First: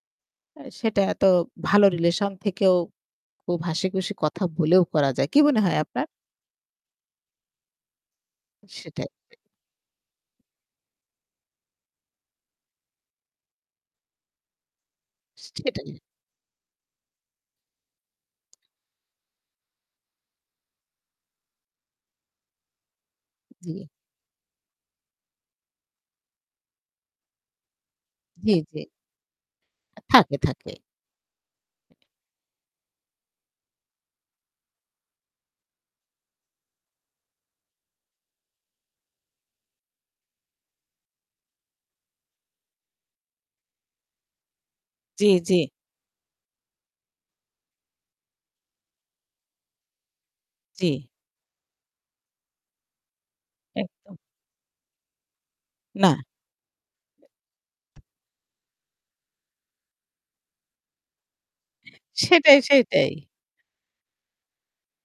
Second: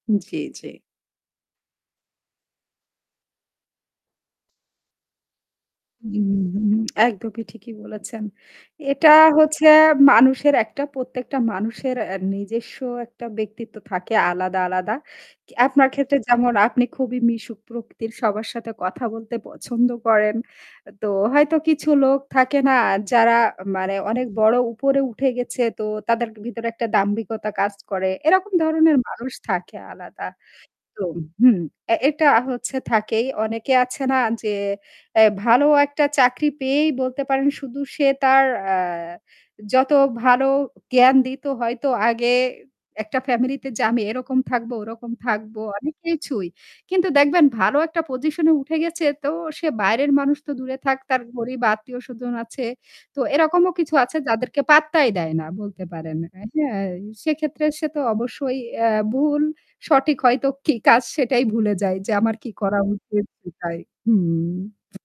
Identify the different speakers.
Speaker 1: জ্বী,
Speaker 2: অ্যাঁ
Speaker 1: জ্বী।
Speaker 2: সেটা এত ভালো রিলেশন থেকেও খুব হাসিখুশি কথা বলেও করা যায়, কি মনে হয় আপনার?
Speaker 1: উ হু একদমই ঠিকই বলেছেন।
Speaker 2: সেটাই।
Speaker 1: এটা হচ্ছে মানুষের একটা প্রত্যেকটা মানুষের নিজস্ব একটা ব্যক্তিত্ব থাকে আলাদা, আলাদা। আপনার
Speaker 2: সেটাই।
Speaker 1: ক্ষেত্রে যেমন আপনি খুবই মিশুক প্রকৃতির। সবার সাথে কথা বলতে পছন্দ করেন। তো হয়তো কিছু লোক থাকে না যারা
Speaker 2: দিয়ে।
Speaker 1: মানে অনেক বড় উপরে উঠে গেছে; তো তাদের ভিতরে একটা দাম্ভিকতা কাজ করে। এরকম
Speaker 2: জ্বী, জ্বী।
Speaker 1: ধরনের মানুষ থাকে আলাদা।
Speaker 2: থাকে, থাকে।
Speaker 1: তো হুম, এটা হচ্ছে থাকেই। অনেকে আছে না য্‌ আ ভালো একটা চাকরি পেয়েই বলতে পারেন শুধু সে তার আ যত ভালো জ্ঞান দিত হয়তো আগে একটা ফ্যামিলি তে যে আমি এরকম থাকবো, ওরকম
Speaker 2: জ্বী,
Speaker 1: থাকবো
Speaker 2: জ্বী
Speaker 1: অনেক কিছুই। কিন্তু দেখবেন ভালো একটা পজিশন এ উঠে গেছে তো সে বাইরের মানুষ তো দূরে
Speaker 2: জ্বী।
Speaker 1: থাক। তার গরীব আত্মীয় স্বজন আছে। তো এরকমও কিছু
Speaker 2: একদম।
Speaker 1: আছে যাদেরকে পাত্তাই দেয় না। বলতে
Speaker 2: না।
Speaker 1: পারেন। সেক্ষেত্রে সে তো অবশ্যই অ্যাঁ ভুল, সঠিক হয়তো কি কাজ সেটাই ভুলে যাই যে আমার কি
Speaker 2: সেটাই,
Speaker 1: করা
Speaker 2: সেটাই।
Speaker 1: উচিত সেটাই। হুম।